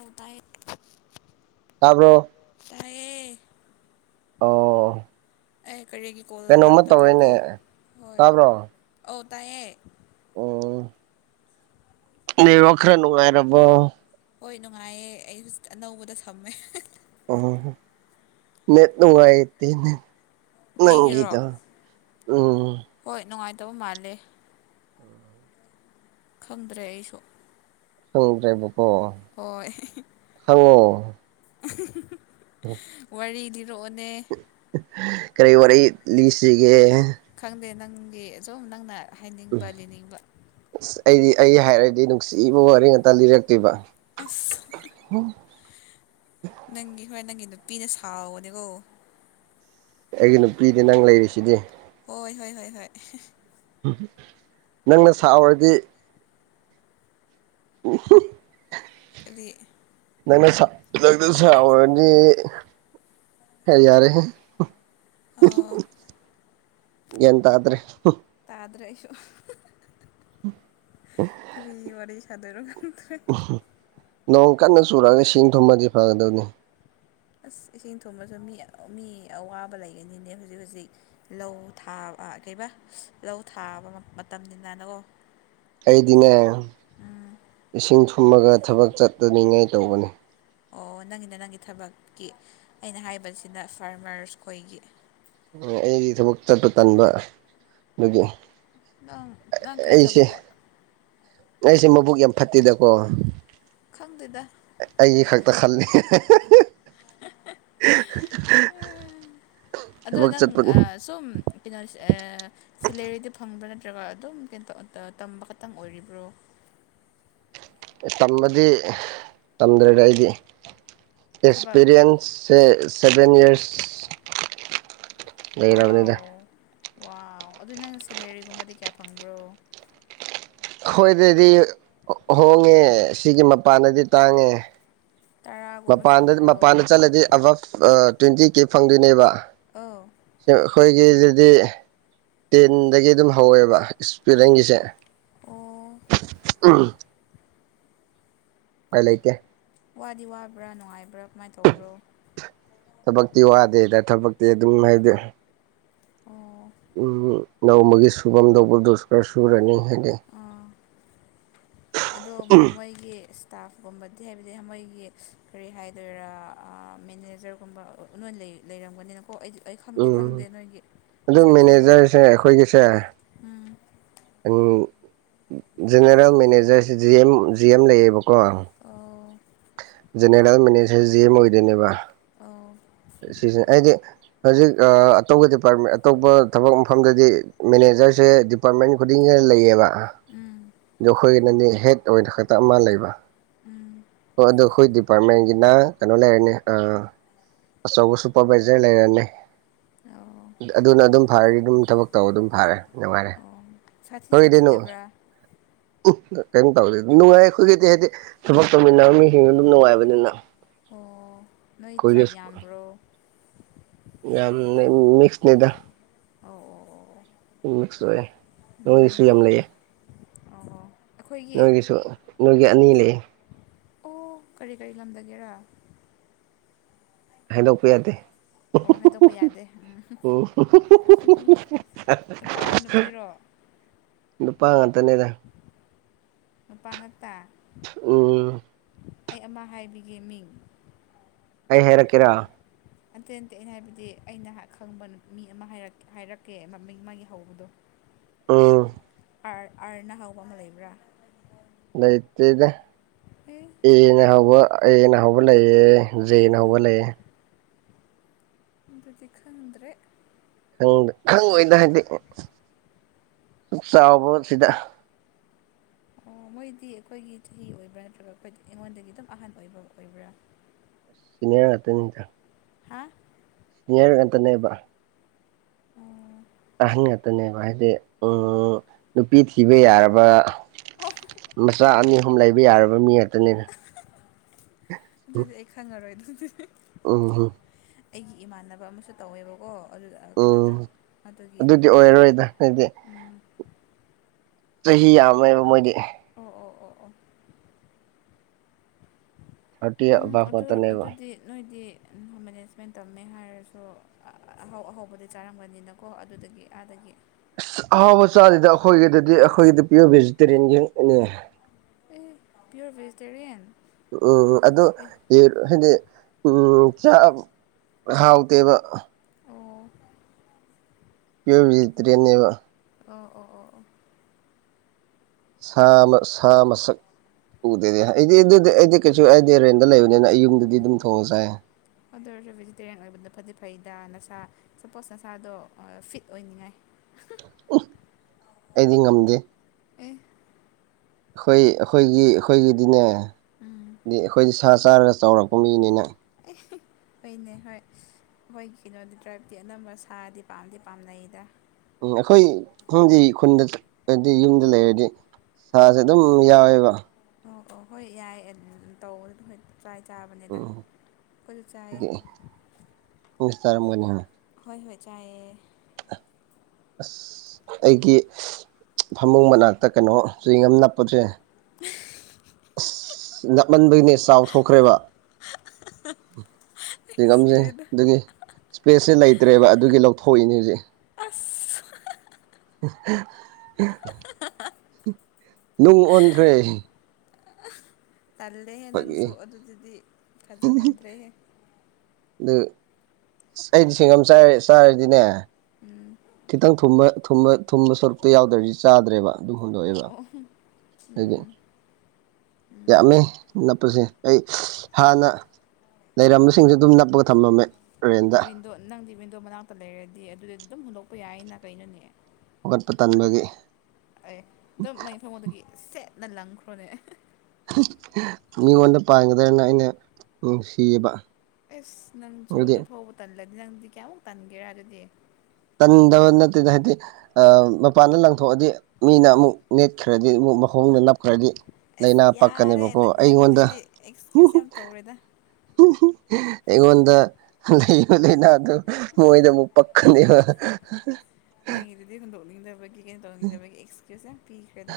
ꯑ ꯇꯥꯏ ꯇꯥꯕ꯭ꯔꯣ ꯇꯌꯦꯦ ꯑꯣ ꯑꯩ ꯀꯔꯤꯒꯤ ꯀꯣꯜ ꯀꯩꯅꯣꯝꯃ ꯂꯥꯛꯇꯕ꯭ꯔꯀꯣ ꯇꯧꯋꯦꯅꯦ ꯍꯣꯏ ꯑꯧ ꯇꯥꯏꯌꯦꯦ ꯑꯣ ꯅꯦꯔ ꯈꯔ ꯅꯨꯡꯉꯥꯏꯔꯕꯣ ꯍꯣꯏ ꯅꯨꯡꯉꯥꯏꯌꯦ ꯑꯩ ꯖꯨ ꯑꯅꯧꯕꯗ ꯁꯝꯃꯦ ꯑꯣ ꯅꯠ ꯅꯨꯡꯉꯥꯏꯇꯅꯦ ꯑꯩꯒꯤꯔꯣ ꯅꯪꯒꯤꯗꯣ ꯎꯝ ꯍꯣꯏ ꯅꯨꯡꯉꯥꯏꯇꯕ ꯃꯥꯜꯂꯦ ꯈꯪꯗ꯭ꯔꯦ ꯑꯩꯁꯨ ꯁꯪꯗ꯭ꯔꯦꯕꯀꯣ ꯍꯣꯏ ꯋꯥꯔꯤ ꯂꯤꯔꯛꯑꯣꯅꯦ ꯀꯔꯤ ꯋꯥꯔꯤ ꯂꯤꯁꯤꯒꯦ ꯈꯪꯗꯦ ꯅꯪꯒꯤ ꯑꯨꯝ ꯅꯪꯅ ꯍꯥꯏꯅꯤꯡꯕ ꯂꯤꯅꯤꯡꯕ ꯑꯁ ꯑꯩꯗꯤ ꯑꯩ ꯍꯥꯏꯔꯗꯤ ꯅꯨꯡꯁꯤꯕ ꯋꯥꯔꯤ ꯉꯥꯛꯇ ꯂꯤꯔꯛꯇꯣꯏꯕ ꯑꯁ ꯅꯪꯒꯤ ꯍꯣꯔꯦꯟ ꯅꯪꯒꯤ ꯅꯨꯄꯤꯅ ꯁꯥꯎꯕꯅꯦꯀꯣ ꯑꯩꯒꯤ ꯅꯨꯄꯤꯗꯤ ꯅꯪ ꯂꯩꯔꯤꯁꯤꯗꯤ ꯍꯣꯏ ꯍꯣꯏ ꯍꯣꯏ ꯍꯣꯏ ꯅꯪꯅ ꯁꯥꯥꯎꯎꯔꯗꯤ ꯎ ꯑꯗꯨꯔꯤ ꯅꯪꯅ ꯁꯔꯗꯤ ꯍꯥꯏ ꯌꯥꯔꯦ ꯑꯥꯎ ꯌꯦꯇ꯭ꯔꯦ ꯇꯥꯗ꯭ꯔꯦꯁꯨ ꯎꯝ ꯀ ꯐꯤ ꯋꯥꯔꯤ ꯋꯥꯔꯤ ꯆꯗꯔ ꯈꯗꯦ ꯅꯣꯡ ꯀꯟꯅ ꯆꯨꯔꯑꯒ ꯏ ꯁꯤꯡ ꯊꯨꯝꯃꯗꯤ ꯐꯒꯗꯕꯅꯤ ꯑꯁ ꯏꯁꯤꯡ ꯊꯨꯝꯕꯁꯨ ꯃꯤ ꯃꯤ ꯑꯋꯥꯕ ꯂꯩꯒꯅꯤꯅꯦ ꯍꯧꯖꯤꯛ ꯍꯧꯖꯤꯛ ꯂꯧ ꯊꯥꯕ ꯀꯩꯕ ꯂꯧ ꯊꯥꯕ ꯃꯇꯝꯅꯤꯅꯅꯀꯣ ꯑꯩꯗꯤꯅꯦ ꯏꯁꯤꯡ ꯊꯨꯝꯃꯒ ꯊꯕꯛ ꯆꯠꯇꯅꯤꯡꯉꯥꯏ ꯇꯧꯕꯅꯤ ꯑꯣ ꯅꯪꯒꯤꯅ ꯅꯪꯒꯤ ꯊꯕꯛꯀꯤ ꯑꯩꯅ ꯍꯥꯏꯕꯁꯤꯗ ꯐꯥꯔꯃꯔꯁ ꯈꯣꯏꯒꯤ ꯑꯩꯒꯤ ꯊꯕꯛ ꯆꯠꯄ ꯇꯟꯕ ꯑꯗꯨꯒꯤ ꯅꯪ ꯅꯪ ꯀꯩ ꯑꯩꯁꯦ ꯊꯕꯛꯑꯣ ꯑꯩꯁꯦ ꯃꯕꯨꯛ ꯌꯥꯝ ꯐꯠꯇꯦꯗꯀꯣ ꯈꯪꯗꯦꯗ ꯑꯩꯒꯤ ꯈꯛꯇ ꯈꯜꯂꯤ ꯑꯗꯣ ꯊꯕꯛ ꯅꯪ ꯆꯠꯄ ꯁꯨꯝ ꯀꯩꯅꯣ ꯁꯦꯂꯦꯔꯤꯗꯤ ꯐꯪꯕ꯭ꯔꯥ ꯅꯠꯇ꯭ꯔꯒ ꯑꯗꯨꯝ ꯀꯩꯅꫭ ꯇꯝꯕ ꯈꯛꯇꯪ ꯑꯣꯏꯔꯤꯕ꯭ꯔꯣ ꯇꯝꯕꯗꯤ ꯇꯝꯗ꯭ꯔ‌ꯦꯗ ꯑꯩꯗꯤ ꯊꯕꯛ ꯑꯦꯛꯁꯄꯤꯔꯤꯌꯦꯟꯁ ꯁꯦ ꯁꯚꯦꯟ ꯌꯔꯁ ꯋꯥꯎ ꯂꯩꯔꯕꯅꯤꯗ ꯋꯥꯎ ꯑꯗꯨꯗꯤ ꯅꯪ ꯁꯦꯂꯦꯔꯤꯒꯨꯝꯕꯗꯤ ꯀꯌꯥ ꯐꯪꯕ꯭ꯔꯣ ꯑꯈꯣꯏꯗꯗꯤ ꯍꯣꯡꯉꯦ ꯁꯤꯒꯤ ꯃꯄꯥꯟꯗꯗꯤ ꯇꯥꯡꯉꯦ ꯇꯔꯥꯒꯨꯝꯕ ꯃꯄꯥꯟꯗ ꯁꯨꯕ꯭ꯔꯣ ꯃꯄꯥꯟꯗ ꯆꯠꯂꯗꯤ ꯑꯕꯞ ꯇ꯭ꯋꯦꯟꯇꯤ ꯀꯦ ꯐꯪꯗꯣꯏꯅꯦꯕ ꯑꯧ ꯑꯩꯈꯣꯏꯒꯤꯁꯤꯗꯤ ꯇꯦꯟꯗꯒꯤ ꯑꯗꯨꯝ ꯍꯧꯋꯦꯕ ꯏꯁꯄꯤꯂ‌ꯦꯡꯒꯤꯁꯦ ꯑꯣ ꯎꯝ ꯎꯄꯥꯏ ꯂꯩꯇ‌ꯦ ꯋꯥꯗꯤ ꯋꯥꯕ꯭ꯔꯥ ꯅꯨꯡꯉꯥꯏꯕ꯭ꯔꯥ ꯀꯃꯥꯏꯅ ꯇꯧꯕ꯭ꯔꯣ ꯊꯕꯛꯇꯤ ꯋꯥꯗꯦꯗ ꯊꯕꯛꯇꯤ ꯑꯗꯨꯝ ꯍꯥꯏꯗꯤ ꯑꯣ ꯎꯝ ꯅꯣꯡꯃꯒꯤ ꯁꯨꯐꯝꯗꯧꯕ ꯗꯣ ꯈꯔ [unintelligible] ꯁꯨꯔꯅꯤ ꯍꯥꯏꯗꯤ ꯎꯝ ꯑꯗꯣ ꯃꯣꯏꯒꯤ ꯑꯁ ꯁ꯭ꯇꯥꯐꯀꯨꯝꯕꯗꯤ ꯍꯥꯏꯕꯗꯤ ꯃꯣꯏꯒꯤ ꯀꯔꯤ ꯍꯥꯏꯗꯣꯏꯔꯥ ꯃꯦꯅꯦꯖꯔꯒꯨꯝꯕ ꯅꯣꯏ ꯂꯩ ꯂꯩꯔꯝꯒꯅꯤꯅꯀꯣ ꯑꯩꯗꯤ ꯑꯩ ꯈꯪꯗꯤ ꯎꯝ ꯈꯪꯗꯦ ꯅꯣꯏꯒꯤ ꯑꯗꯨ ꯁꯥꯊꯤꯕ ꯃꯦꯅꯦꯖꯔꯁꯦ ꯑꯩꯈꯣꯏꯒꯤꯁꯦ ꯎꯝ general managers G M G M ꯂꯩꯌꯦꯕꯀꯣ ꯑꯣ ꯖꯦꯅꯦꯔꯦꯜ ꯃꯦꯅꯦꯁꯔ ꯖꯤ ꯑꯦꯝ ꯑꯣꯏꯗꯣꯏꯅꯦꯕ ꯑꯧ ꯁꯤꯁ ꯑꯩꯗꯤ ꯍꯧꯖꯤꯛ ꯑ ꯑꯇꯧꯕ ꯗꯤꯄꯥꯔꯠꯃꯦꯟ ꯑꯇꯣꯞꯄ ꯊꯕꯛ ꯃꯐꯝꯗꯗꯤ ꯃꯦꯅꯦꯖꯔꯁꯦ ꯑꯦꯄꯔꯠꯃꯦꯟ ꯈꯨꯗꯤꯡ ꯈ ꯂꯩꯌꯦꯕ ꯎꯝ ꯑꯗꫭ ꯑꯩꯈꯣꯏꯒꯤꯅꯗꯤ ꯍꯦꯠ ꯑꯣꯏꯅ ꯈꯛꯇ ꯑꯃ ꯂꯩꯕ ꯎꯝ ꯍꯣꯏ ꯑꯗꯣ ꯑꯩꯈꯣꯏ ꯗꯤꯄꯥꯔꯠꯃꯦꯟꯒꯤꯅ ꯀꯩꯅꯣ ꯂꯩꯔꯅꯤ ꯑꯥ ꯑꯆꯧꯕ ꯁꯨꯄꯔꯚꯥꯏꯖꯔ ꯂꯩꯔꯅꯤ ꯑꯣ ꯑꯗꯨꯅ ꯑꯗꯨꯝ ꯐꯔꯗꯤ ꯑꯗꯨꯝ ꯊꯕꯛ ꯇꯧꯕ ꯑꯗꯨꯝ ꯐꯥꯔꯦ ꯅꯨꯡꯉꯥꯏꯔꯦ ꯁꯥꯠꯊꯤ ꯁꯥꯊꯤꯗ꯭ꯕꯔꯥ ꯎꯝ ꯀꯩꯅꯣ ꯇꯧꯗꯦ ꯅꯨꯡꯉꯥꯏ ꯑꯩꯈꯣꯏꯒꯤꯗꯤ ꯍꯥꯏꯗꯤ ꯊꯕꯛ ꯇꯧꯃꯤꯟꯅꯕ ꯃꯤꯁꯤꯡꯁꯨ ꯑꯗꯨꯝ ꯅꯨꯡꯉꯥꯏꯕꯅꯤꯅ ꯑꯣ ꯅꯣꯏ ꯇ꯭ꯔꯥꯏꯞ ꯑꯩꯈꯣꯏꯒꯤꯁꯨ ꯌꯥꯝꯕ꯭ꯔꯣ ꯌꯥꯝ ꯃꯤꯛꯁꯅꯦꯗ ꯑꯧ ꯑꯣ ꯃꯤꯛꯁ ꯑꯣꯏꯦ ꯅꯣꯏꯒꯤꯁꯨ ꯌꯥꯝ ꯂꯩꯌꯦ ꯑꯣ ꯑꯣ ꯑꯣ ꯑꯩꯈꯣꯏꯒꯤ ꯅꯣꯏꯒꯤꯁꯨ ꯅꯣꯏꯒꯤ ꯑꯅꯤ ꯂꯩꯌ‌ꯦ ꯑꯣ ꯀꯔꯤ ꯀꯔꯤ ꯂꯝꯗꯒꯦꯔꯥ ꯍꯥꯏꯗꯣꯛꯄ ꯌꯥꯗꯦ ꯑꯣ ꯍꯥꯏꯗꯣꯛꯄ ꯌꯥꯗꯦ ꯎꯝ ꯑꯣ ꯅꯨꯄꯥꯔꯣ ꯅꯨꯄꯤꯔꯣ [unintelligible] ꯅꯨꯄꯥ ꯉꯥꯇꯅꯦꯗ ꯅꯨꯄꯥ ꯉꯥꯛꯇꯥ ꯎꯝ ꯑꯩ ꯑꯃ ꯍꯥꯏꯕꯤꯒꯦ ꯃꯤꯡ ꯑꯩ ꯍꯥꯏꯔꯛꯀꯦꯔꯥ ꯅꯠꯇꯦ ꯅꯠꯇꯦ ꯑꯩꯅ ꯍꯥꯏꯕꯗꯤ ꯑꯩꯅ ꯈꯪꯕ ꯃꯤ ꯑꯃ ꯍꯥꯏꯔꯛ ꯍꯥꯏꯔꯛꯀꯦ ꯃꯃꯤꯡ ꯃꯥꯒꯤ ꯍꯧꯕꯗꯣ ꯎꯝ ꯑꯥꯔ ꯑꯥꯔꯅ ꯍꯧꯕ ꯑꯃ ꯂꯩꯕ꯭ꯔꯥ? ꯂꯩꯇ‌ꯦꯗ ꯍ [unintelligible] ꯑꯦꯅ ꯍꯧꯕ ꯑꯦꯅ ꯍꯧꯕ ꯂꯩꯌꯦ ꯖꯦꯅ ꯑꯥ ꯍꯧꯕ ꯂꯩꯌꯦꯦ ꯑꯗꯨꯗꯤ ꯈꯪꯗ꯭ꯔꯦ꯫ ꯗ ꯈꯪꯉꯣꯏꯗ ꯍꯥꯏꯗꯤ ꯁ ꯆꯥꯎꯕ ꯁꯤꯗ ꯑꯣ ꯃꯣꯏꯗꯤ ꯑꯩꯈꯣꯏꯒꯤ ꯆꯍꯤ ꯑꯣꯏꯕ꯭ꯔꯥ ꯅꯠꯇ꯭ꯔꯒ ꯈꯣꯏꯗ ꯑꯩꯉꯣꯟꯗꯒꯤ ꯑꯗꯨꯝ ꯑꯍꯥꯟꯕ ꯑꯣꯏꯕ ꯑꯣꯏꯕ꯭ꯔꯥ? ꯁꯤꯅꯤꯌꯔ ꯉꯇꯅꯤꯗ ꯍꯥꯥ ꯅꯤꯌꯔ ꯉꯟꯇꯅꯦꯕ ꯑꯣ ꯑꯍꯟ ꯉꯥꯛꯛꯇꯅꯦꯕ ꯍꯥꯏꯗꯤ ꯎ ꯑꯣ ꯅꯨꯄꯤ ꯊꯤꯕ ꯌꯥꯔꯕ ꯑꯣ ꯃꯆꯥ ꯑꯅꯤ ꯑꯍꯨꯝ ꯂꯩꯕ ꯌꯥꯔꯕ ꯃꯤ ꯉꯥꯛꯇꯅꯤꯅꯦ ꯑꯗꯨꯗꯤ ꯑꯩ ꯈꯪꯉꯔꯣꯏ ꯑꯗꯨꯗꯤ ꯎꯝ ꯍꯝ ꯑꯩꯒꯤ ꯏꯃꯥꯟꯅꯕ ꯑꯃꯁꯨ ꯇꯧꯋꯦꯕꯀꯣ ꯑꯗꯨ ꯎꯝ ꯀꯩꯅꯣꯗ ꯑꯗꯨꯒꯤ ꯍꯪꯕꯅꯤꯗ ꯑꯣꯏꯔꯔꯣꯏꯗ ꯑꯗꯨꯗꯤ ꯎꯝ ꯆꯍꯤ ꯌꯥꯝꯣꯏꯕ ꯃꯣꯏꯗꯤ ꯑꯣ ꯑꯣ ꯑꯣ ꯑꯣ ꯊꯥꯔꯇꯤ ꯎꯝ ꯑꯕꯞ ꯑꯗꯨ ꯉꯥꯛꯇꯅꯦꯕ ꯑꯗꯨꯗꯤ ꯅꯣꯏꯗꯤ ꯃꯦꯅꯦꯖꯃꯦꯟ ꯇꯧꯃꯦ ꯍꯥꯏꯔꯁꯨ ꯑꯍꯥꯎ ꯑꯍꯧꯕꯗꯤ ꯆꯥꯔꯝꯒꯅꯤꯅꯀꯣ ꯑꯗꯨꯗꯒꯤ ꯑꯗꯒꯤ ꯑꯁ ꯑꯍꯥꯎꯕ ꯆꯥꯁꯤꯗ ꯑꯩꯈꯣꯏꯒꯤꯗꯗꯤ ꯑꯩꯈꯣꯏꯒꯤꯗꯤ ꯄꯤꯌꯣꯔ ꯚꯦꯖꯤꯇꯦꯔꯤꯌꯟꯒꯤꯅꯦ ꯑꯦ ꯄꯤꯌꯣꯔ ꯦꯖꯤꯇꯦꯔꯤꯌꯦꯟ ꯎꯝꯝ ꯑꯗꯨꯗ ꯌꯨꯔ ꯍꯥꯏꯗꯤ ꯎ ꯆꯥꯛ ꯍꯥꯎꯇꯦꯕ꯫ ꯑꯣ [unintelligible] ꯑꯣ ꯑꯣ ꯑꯣ ꯑꯣ ꯁꯥ ꯁꯥ ꯃꯁꯛ ꯎꯗꯦꯗꯤ ꯑꯩꯗꯤ ꯑꯗꯨꯗꯤ ꯑꯩꯗꯤ ꯀꯩꯁꯨ ꯑꯩꯗꯤ ꯔꯦꯟꯗ ꯂꯩꯕꯅꯤꯅ ꯑꯩ ꯌꯨꯝꯗꯗꯤ ꯑꯗꯨꯝ ꯊꯣꯡꯉ ꯆꯥꯏ ꯑꯗꯨ ꯑꯣꯏꯔꯁꯨ ꯚꯦꯖꯤꯇꯦꯔꯤꯌꯟ ꯑꯣꯏꯕꯗ ꯐꯗꯤ ꯐꯩꯗ ꯅꯁꯥ ꯁꯄꯣꯁ ꯅꯁꯥꯗꯣ ꯐꯤꯠ ꯑꯣꯏꯅꯤꯡꯉꯥꯏ ꯑꯩꯗꯤ ꯉꯝꯗꯦ ꯑꯦ ꯈꯣꯢ ꯑꯈꯣꯢꯒꯤ ꯑꯈꯣꯢꯒꯤꯗꯤꯅꯦ ꯎꯝ ꯗꯤ ꯑꯈꯣꯢꯗꯤ ꯁꯥ ꯆꯥꯔꯒ ꯆꯥꯎꯔꯛꯄ ꯃꯤꯅꯤꯅ ꯍꯣꯏꯅꯦ ꯍꯣꯏ ꯑꯈꯣꯏꯒꯤ ꯀꯩꯅꯣꯗꯤ ꯇ꯭ꯔꯥꯕꯇꯤ ꯑꯅꯝꯕ ꯁꯥꯗꯤ ꯄꯥꯝꯗꯤ ꯄꯥꯝꯅꯩꯗ꯫ ꯎꯝ ꯑꯩꯈꯣꯏꯪꯗꯤ ꯈꯨꯟꯗ ꯆꯠꯄꯗꯤ ꯌꯨꯝꯗ ꯂꯩꯔꯗꯤ ꯁꯥꯁꯦ ꯑꯗꯨꯝ ꯌꯥꯎꯋꯦꯕ꯫ ꯑꯣ ꯑꯣ ꯍꯣꯢ ꯌꯥꯢ ꯑ ꯑ ꯇꯧꯕꯅꯗꯤ ꯐꯩ꯫ ꯆꯥꯢ ꯆꯥꯕꯅꯤꯗ ꯎꯝ ꯑꯩꯈꯣꯢꯁꯨ ꯆꯥꯢꯌꯦ꯫ ꯃꯤꯁꯇꯔꯝꯕꯅꯤ ꯍꯣꯏ ꯍꯣꯏ ꯆꯥꯏꯌꯦ ꯑꯁ ꯑꯩꯒꯤ ꯐꯃꯨꯡ ꯃꯅꯥꯛꯇ ꯀꯩꯅꯣ ꯆ꯭ꯋꯤꯡꯒꯝ ꯅꯞꯄꯖꯦ ꯅꯞꯃꯟꯕꯩꯅꯦ ꯆꯥꯎꯊꯣꯛꯈ꯭ꯔꯦꯕ ꯆ꯭ꯋꯤꯡꯉꯝꯖꯦ ꯁꯤꯔꯦꯗ ꯑꯗꯨꯒꯤ ꯁ꯭ꯄꯦꯁꯁꯦ ꯂꯩꯇ꯭ꯔꯦꯕ ꯑꯗꯨꯒꯤ ꯂꯧꯊꯣꯛꯏꯅꯦ ꯍꯧꯖꯤꯛ꯫ [unintelligible] [unintelligible] ꯅꯨꯡ ꯑꯣꯟꯈ꯭ꯔꯦ ꯇꯜꯂꯦꯍꯦ ꯑꯩꯈꯣꯏꯒꯤ ꯅꯪꯁꯨ ꯑꯗꯨꯗꯗꯤ ꯐꯖꯃꯟꯗ꯭ꯔꯦꯍꯦ꯫ ꯑꯝ ꯑꯁ ꯑꯩꯗꯤ ꯁꯤꯡꯒꯝ ꯆꯌꯦ ꯆꯥꯔꯗꯤꯅꯦ ꯎꯝ ꯈꯤꯇꯪ ꯊꯨꯝꯕ ꯊꯨꯝꯕ ꯁꯣꯔꯨꯛꯇ ꯌꯥꯎꯗ꯭ꯔꯗꯤ ꯆꯥꯗ꯭ꯔꯦꯕ ꯑꯗꯨꯝ ꯍꯨꯟꯗꯣꯛꯑꯦꯕ ꯑꯧ ꯑꯗꯒꯤ ꯎꯝ ꯌꯥꯝꯃꯦ ꯅꯞꯄꯁꯦ ꯑꯩ ꯍꯥꯟꯅ ꯂꯩꯔꯝꯕꯁꯤꯡꯖꯨ ꯑꯗꯨꯝ ꯅꯞꯄꯒ ꯊꯝꯃꯝꯃꯦ꯫ ꯔꯦꯟꯗ ꯋꯤꯟꯗꯣ ꯅꯪꯗꯤ ꯋꯤꯟꯗꯣ ꯃꯅꯥꯛꯇ ꯂꯩꯔꯗꯤ ꯑꯗꯨꯗꯤ ꯑꯗꯨꯝ ꯍꯨꯟꯗꯣꯛꯄ ꯌꯥꯏꯌꯦꯅ ꯀꯩꯅꯣꯅꯦ ꯍꯧꯒꯠꯄ ꯇꯟꯕꯒꯤ ꯑꯦ ꯑꯗꯨꯝ ꯃꯩꯅ ꯐꯉꯣꯟꯗꯒꯤ ꯁꯦꯠꯅ ꯂꯪꯈ꯭ꯔꯣꯅꯦ ꯃꯤꯉꯣꯟꯗ ꯄꯥꯟꯒ꯭ꯔꯦꯅ ꯑꯩꯅ ꯅꯨꯡꯁꯤꯌꯦꯕ ꯑꯦꯁ ꯅꯪꯁꯨ ꯑꯗꯨꯗꯤ ꯑꯗꯨ ꯐꯥꯎꯕ ꯇꯜꯂꯗꯤ ꯅꯪꯗꯤ ꯀꯌꯥꯃꯨꯛ ꯇꯟꯒꯦꯔꯥ ꯑꯗꯨꯗꯤ꯫ ꯇꯟꯗꯕ ꯅꯠꯇꯦꯗ ꯍꯥꯏꯗꯤ ꯃꯄꯥꯟꯅ ꯂꯪꯊꯣꯛꯑꯗꯤ ꯃꯤꯅ ꯑꯃꯨꯛ ꯅꯦꯠꯈ꯭ꯔꯗꯤ ꯑꯃꯨꯛ ꯃꯈꯣꯡꯅ ꯅꯞꯈ꯭ꯔꯗꯤ ꯑꯁ ꯂꯩꯅꯥ ꯌꯥꯔꯦ ꯄꯥꯛꯀꯅꯦꯕꯀꯣ ꯑꯩꯉꯣꯟꯗ ꯅꯪꯒꯤꯗꯨꯗꯤ ꯑꯦꯛꯁꯀ꯭ꯌꯨꯁ ꯌꯥꯝ ꯇꯧꯔꯦꯗ ꯑꯩꯉꯣꯟꯗ ꯂꯩꯕ ꯂꯩꯅꯥ ꯑꯗꯨ ꯃꯣꯏꯗ ꯑꯃꯨꯛ ꯄꯈꯅꯤ ꯅꯪꯒꯤꯗꯨꯗꯤ ꯍꯨꯟꯗꯣꯛꯅꯤꯡꯗꯕꯒꯤ ꯀꯩꯅꯣ ꯇꯧꯅꯤꯡꯗꯕꯒꯤ ꯑꯦꯛꯁꯀ꯭ꯌꯨꯁ ꯌꯥꯝ ꯄꯤꯈ꯭ꯔꯦꯗ꯫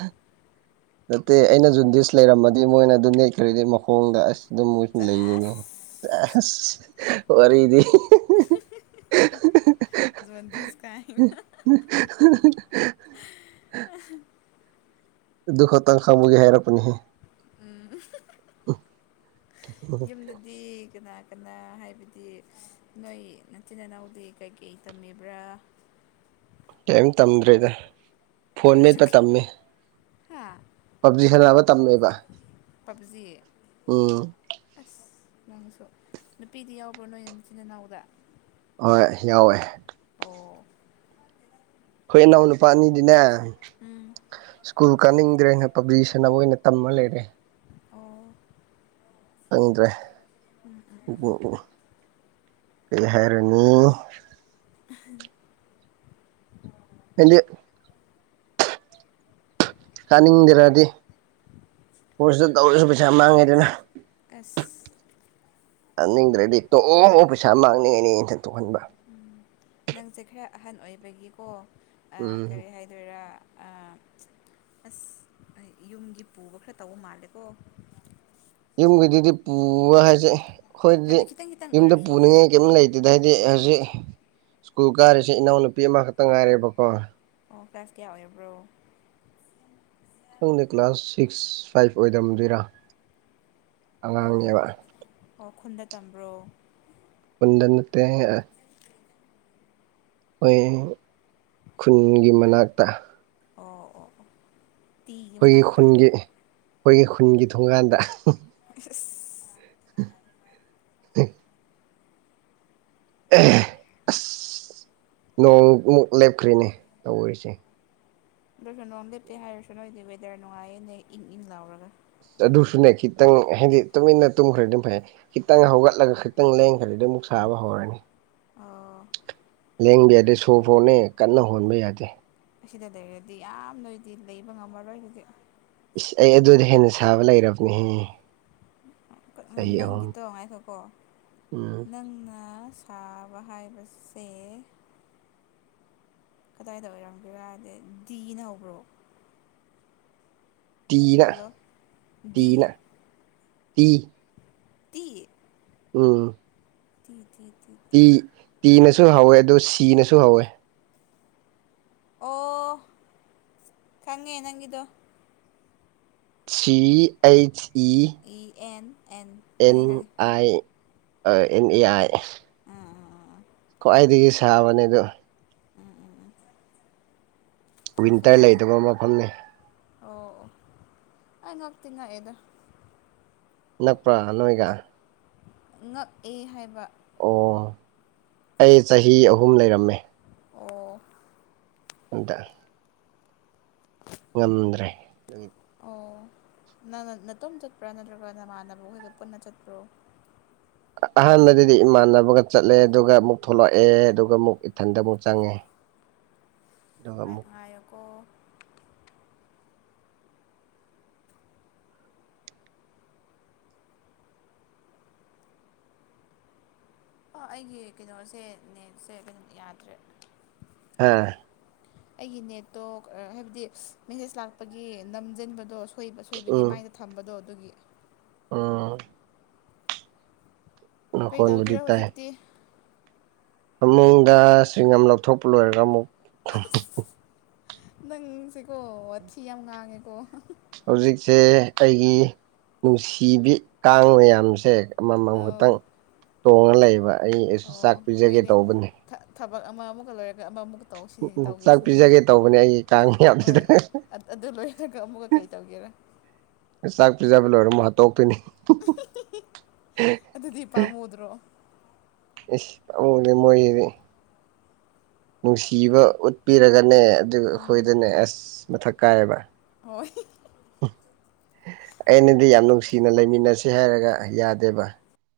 ꯅꯠꯇꯦ ꯑꯩꯅ ꯖꯨꯟꯗꯤꯁ ꯂꯩꯔꯝꯃꯗꯤ ꯃꯣꯏꯅ ꯑꯗꯨ ꯅꯦꯛꯈ꯭ꯔꯦꯗꯤ ꯃꯈꯣꯡꯗ ꯑꯁ ꯑꯗꯨꯝ ꯃꯨꯁꯅ ꯂꯩꯗꯣꯏꯅꯦ ꯆꯁ ꯑꯁ ꯋꯥꯔꯤꯗꯤ ꯖꯣꯟꯗꯤꯁ ꯀꯥꯏꯅ 'unintelligible' ꯑ ꯑꯗꯨ ꯈꯛꯇꯪ ꯈꯪꯕꯒꯤ ꯍꯥꯏꯔꯛꯄꯅꯤꯍꯦ ꯎꯝ ꯑ ꯌꯨꯝꯗꯗꯤ ꯀꯅꯥ꯫ ꯀꯅꯥ ꯍꯥꯢꯕꯗꯤ ꯅꯣꯢ ꯅꯆꯤꯟꯅꯥꯎꯗꯤ ꯀꯩꯀꯩ ꯇꯝꯃꯤꯕ꯭ꯔꯥ꯫ ꯀꯩꯝ ꯇꯝꯗ꯭ꯔꯦꯗ꯫ ꯐꯣꯟ ꯃꯦꯠꯄ ꯀꯩꯅꯣꯒꯤ ꯇꯝꯃꯤ ꯍꯥ ꯄꯞꯖꯤ ꯁꯥꯟꯅꯕ ꯇꯝꯃꯦꯕ ꯖꯤꯌꯦ ꯎꯝ ꯑꯁ ꯅꯪꯁꯨ ꯅꯨꯄꯤꯗꯤ ꯌꯥꯎꯕ꯭ꯔꯣ ꯅꯣꯏꯅ ꯏꯆꯤꯟ ꯏꯅꯥꯎꯗ ꯍꯣꯏ ꯌꯥꯎꯋꯦ ꯑꯣ ꯈꯣꯢ ꯏꯅꯥꯎ ꯅꯨꯄꯥ ꯑꯅꯤꯗꯤꯅꯦ ꯎꯝ ꯁ꯭ꯀꯨꯜ ꯀꯥꯅꯤꯡꯗ꯭ꯔꯦꯅ ꯄꯕ꯭ꯂꯤꯇꯁꯟ ꯑꯃ ꯑꯣꯏꯅ ꯇꯝꯃ ꯂꯩꯔꯦ ꯑꯣ ꯈꯪꯗ꯭ꯔꯦ ꯎꯕ ꯎꯕ ꯀꯩ ꯍꯥꯏꯔꯅꯤ꯫ ꯑꯩꯗꯤ ꯀꯥꯅꯤꯡꯗ꯭ꯔꯗꯤ ꯄꯣꯏꯁꯤꯇ ꯇꯧꯔꯁꯨ ꯄꯩꯁꯥ ꯃꯥꯡꯉꯦꯗꯅ ꯑꯁ ꯆꯅꯤꯡꯗ꯭ꯔꯗꯤ ꯇꯣꯛꯑꯣ ꯄꯩꯁꯥ ꯃꯥꯡꯅꯤꯡꯉꯦꯅꯦ ꯏꯟꯊ ꯇꯣꯛꯍꯟꯕ ꯎꯝ ꯅꯪꯁꯦ ꯈꯔ ꯑꯍꯟ ꯑꯣꯏꯕꯒꯤꯀꯣ ꯎꯝ ꯀꯔꯤ ꯍꯥꯏꯅ ꯑꯗꯨꯔ ꯑꯁ ꯌꯨꯝꯒꯤ ꯄꯨꯕ ꯈꯔ ꯇꯧꯕ ꯃꯥꯜꯂꯦꯀꯣ ꯌꯨꯝꯒꯤꯗꯨꯗꯤ ꯄꯨꯕ ꯍꯥꯏꯁꯦ ꯑꯩꯈꯣꯏꯗꯤ ꯍꯥꯏꯕꯗꯤ ꯈꯤꯇꯪ ꯈꯤꯇꯪ ꯌꯨꯝꯗ ꯑꯣꯏꯔꯁꯨ ꯍꯥꯏꯕ ꯄꯨꯅꯤꯡꯉꯥꯏ ꯀꯩꯏꯝ ꯂꯩꯇꯦ ꯗꯨꯗꯩꯗꯤ ꯍꯧꯖꯤꯛ ꯁ꯭ꯀꯨꯜ ꯀꯥꯔꯤꯁꯤ ꯏꯅꯥꯎꯅꯨꯄꯤ ꯑꯃꯈꯛꯇ ꯉꯥꯢꯔꯦꯕꯀꯣ꯫ ꯑꯣ ꯀ꯭ꯂꯥꯁ ꯀꯌꯥ ꯑꯣꯏꯔꯕ꯭ꯔꯣ ꯈꯪꯗꯦ ꯀ꯭ꯂꯥꯁ ꯁꯤꯛꯁ ꯐꯥꯏꯐ ꯑꯣꯏꯗꯝꯗꯣꯏꯔ ꯑꯣ ꯑꯉꯥꯡꯅꯦꯕ꯫ ꯑꯣ ꯈꯨꯟꯗ ꯇꯝꯕ꯭ꯔꯣ꯫ ꯄꯨꯟꯗ ꯅꯠꯇ ꯍꯣꯢ ꯈꯨꯟꯒꯤ ꯃꯅꯥꯛꯇ ꯑꯣ ꯑꯣ ꯑꯣ ꯇꯤꯒꯤ ꯈꯣꯢꯒꯤ ꯃꯅꯥꯛꯇ ꯈꯨꯟꯒꯤ ꯈꯣꯢꯒꯤ ꯈꯨꯟꯒꯤ ꯊꯣꯡꯒꯥꯟꯗ ꯑꯁ꯫ [inaudible] ꯑꯁ ꯅꯣꯡꯃꯨꯛ ꯂꯦꯞꯈ꯭ꯔꯔꯤꯅꯦ ꯇꯔꯤꯁꯦ ꯑꯗꯨꯁꯨ ꯅꯣꯡ ꯂꯦꯞꯇꯦ ꯍꯥꯢꯔꯁꯨ ꯅꯣꯢꯗꯤ ꯋꯦꯗꯔ ꯅꯨꯡꯉꯥꯢꯌꯦꯅꯦ ꯏꯪ ꯏꯪ ꯂꯥꯎꯔꯒ꯫ ꯑꯗꯨꯁꯨꯅ ꯈꯤꯇꯪ ꯍꯥꯏꯗꯤ ꯇꯨꯃꯤꯟꯅ ꯇꯨꯝꯈ꯭ꯔꯗꯤ ꯐꯩ ꯈꯤꯇꯪ ꯍꯧꯒꯠꯂꯒ ꯈꯤꯇꯪ ꯂꯦꯡꯈ꯭ꯔꯗꯤ ꯑꯗꯨ ꯑꯃꯨꯛ ꯁꯥꯕ ꯍꯧꯔꯅꯤ ꯑꯣ ꯂꯦꯡꯕ ꯌꯥꯗꯦ ꯁꯣꯔ ꯐꯣꯔꯅꯦ ꯀꯟꯅ ꯍꯣꯟꯕ ꯌꯥꯗꯦ꯫ ꯑꯁꯤꯗ ꯂꯩꯔꯗꯤ ꯌꯥꯝꯅꯣꯏꯗꯤ ꯂꯩꯕ ꯉꯝꯃꯔꯣꯏ ꯍꯧꯗꯤ ꯏꯁ ꯑꯩ ꯑꯗꯨꯗꯩ ꯍꯦꯟꯅ ꯁꯥꯕ ꯂꯩꯔꯕꯅꯦꯍꯦ꯫ ꯆꯍꯤ ꯑꯍꯨꯝ ꯅꯪꯒꯤꯗꯣ ꯉꯥꯏꯈꯣꯀꯣ ꯎꯝ ꯅꯪꯅ ꯊꯥꯕ ꯍꯥꯏꯕꯁꯦ ꯀꯗꯥꯢꯗ ꯑꯣꯢꯔꯝꯒꯦꯔꯗꯤ ꯗꯤꯅ ꯍꯧꯕ꯭ꯔꯣ꯫ ꯇꯤꯅ ꯍꯜꯂꯣ ꯗꯤ ꯇꯤꯅ ꯇꯤ ꯇꯤ ꯎꯝ ꯇꯤ ꯇꯤ ꯇꯤ ꯇꯤ꯫ ꯇꯤꯅꯁꯨ ꯍꯧꯋꯦ ꯑꯗꯨꯣ ꯁꯤꯅꯁꯨ ꯍꯧꯋꯦ ꯑꯣ ꯈꯪꯉꯦ ꯅꯪꯒꯤꯗꯣ꯫ ꯁꯤ H E E N and and ꯈꯪꯉꯦ ꯈꯪꯉꯦ ꯑꯥꯏ ꯑꯦꯟ ꯑꯦ ꯑꯥꯏ ꯎꯝ ꯎꯝ ꯎꯝ ꯈ꯭ꯋꯥꯏꯗꯒꯤ ꯁꯥꯕꯅꯦ ꯑꯣ ꯎꯝ ꯎꯝ ꯎꯝ ꯋꯤꯟꯇꯔ ꯂꯩꯇꯕ ꯃꯐꯝꯅꯦ꯫ ꯑꯧ ꯑꯩ ꯉꯛꯇꯤ ꯉꯛꯑꯦꯗ꯫ ꯅꯛꯄ꯭ꯔꯥ ꯅꯣꯢꯒ ꯉꯛꯑꯦ ꯍꯥꯢꯕ ꯑꯣ ꯑꯩ ꯆꯍꯤ ꯑꯍꯨꯝ ꯂꯩꯔꯝꯃꯦ ꯑꯣ ꯎꯇ ꯉꯝꯗ꯭ꯔꯦ ꯑꯣ ꯅꯪ ꯅꯇꯣꯝ ꯆꯠꯄ꯭ꯔꯥ ꯅꯠꯇ꯭ꯔꯒ ꯅꯃꯥꯟꯅꯕ ꯑꯩꯈꯣꯏꯒ ꯄꯨꯟꯅ ꯆꯠꯄ꯭ꯔꯣ ꯑꯍꯥꯟꯕꯗꯗꯤ ꯏꯃꯥꯟꯅꯕꯒ ꯆꯠꯂꯦ ꯑꯗꯨꯒ ꯑꯃꯨꯛ ꯊꯣꯛꯂꯛꯑꯦ ꯑꯗꯨꯒ ꯑꯃꯨꯛ ꯏꯊꯟꯗ ꯑꯃꯨꯛ ꯆꯪꯉꯦ ꯑꯗꯨꯒ ꯑꯃꯨꯛ ꯉꯥꯏꯑꫭꯀꫭ ꯑꯣ ꯑꯩꯒꯤ ꯀꯩꯅꯣꯁꯦ ꯅꯦꯠꯁꯦ ꯀꯩꯅ ꯌꯥꯗ꯭ꯔꯦ ꯑꯝ ꯑꯩꯒꯤ ꯅꯦꯠꯇꯣ ꯍꯥꯏꯕꯗꯤ ꯃꯦꯁꯦꯖ ꯂꯥꯛꯄꯒꯤ ꯅꯝꯁꯤꯟꯕꯗꯣ ꯈꯣꯏ ꯑꯁꯣꯏꯕꯒꯤ ꯃꯥꯏꯗ ꯊꯝꯕꯗꯣ ꯑꯗꯨꯒꯤ ꯑꯣ ꯀꯩ ꯅꯈꯣꯟꯕꯨꯗꯤ ꯇꯧꯒꯦꯔꯦ ꯇꯥꯏ ꯍꯧꯖꯤꯛꯇꯤ ꯐꯃꯨꯡꯗ ꯆꯤꯡ ꯑꯃ ꯂꯧꯊꯣꯛꯄ ꯂꯣꯏꯔꯒ ꯑꯃꯨꯛ ꯅꯪꯁꯦꯀꯣ ꯋꯥꯊꯤ ꯌꯥꯝ ꯉꯥꯡꯉꯦꯀꯣ ꯍꯧꯖꯤꯛꯁꯦ ꯑꯩꯒꯤ ꯅꯨꯡꯁꯤꯕꯤ ꯀꯥꯡ ꯃꯌꯥꯝꯁꯦ ꯑꯃꯃꯝ ꯑꯧ ꯈꯛꯇꯪ ꯇꯣꯡꯉ ꯂꯩꯌꯦꯕ ꯑꯩ ꯑꯩꯁꯨ ꯑꯣ ꯆꯥꯛ ꯄꯤꯖꯒꯦ ꯍꯣꯏꯅꯦ ꯇꯧꯕꯅꯤ ꯊꯕꯛ ꯑꯃ ꯑꯃꯒ ꯂꯣꯏꯔꯒ ꯑꯃ ꯑꯃꯨꯛ ꯇꯧ ꯎꯝ ꯆꯥꯛ ꯇꯧꯒꯦꯁꯤꯅꯤꯉ ꯄꯤꯖꯒꯦ ꯇꯧꯕꯅꯦ ꯑꯩꯒꯤ ꯀꯥꯡ ꯍꯣꯏ ꯃꯌꯥꯝꯁꯤꯗ ꯑꯗꯨ ꯂꯣꯏ꯭ꯔꯒ ꯑꯃꯨꯛꯀ ꯀꯩ ꯇꯧꯒꯦꯔꯥ ꯆꯥꯛ ꯄꯤꯖꯕ ꯂꯣꯏꯔꯒꯥ ꯑꯃꯨꯛ ꯍꯥꯠꯇꯣꯛꯄꯤꯅꯤ ꯑꯗꯨꯗꯤ ꯄꯥꯝꯃꯨꯗ꯭ꯔꯣ ꯏꯁ ꯄꯥꯃꯨꯗꯤ ꯃꯣꯏꯗꯤ ꯅꯨꯡꯁꯤꯕ ꯎꯠꯄꯤꯔꯒꯅꯦ ꯑꯗꯨꯒ ꯎꯝ ꯑꯩꯈꯣꯏꯗꯅꯦ ꯑꯁ ꯃꯊꯛ ꯀꯥꯏꯌꯦꯕ ꯍꯣꯏ ꯑꯩꯅꯗꯤ ꯌꯥꯝ ꯅꯨꯡꯁꯤꯅ ꯂꯩꯃꯤꯟꯅꯁꯦ ꯍꯥꯏꯔꯒ ꯌꯥꯗꯦꯕ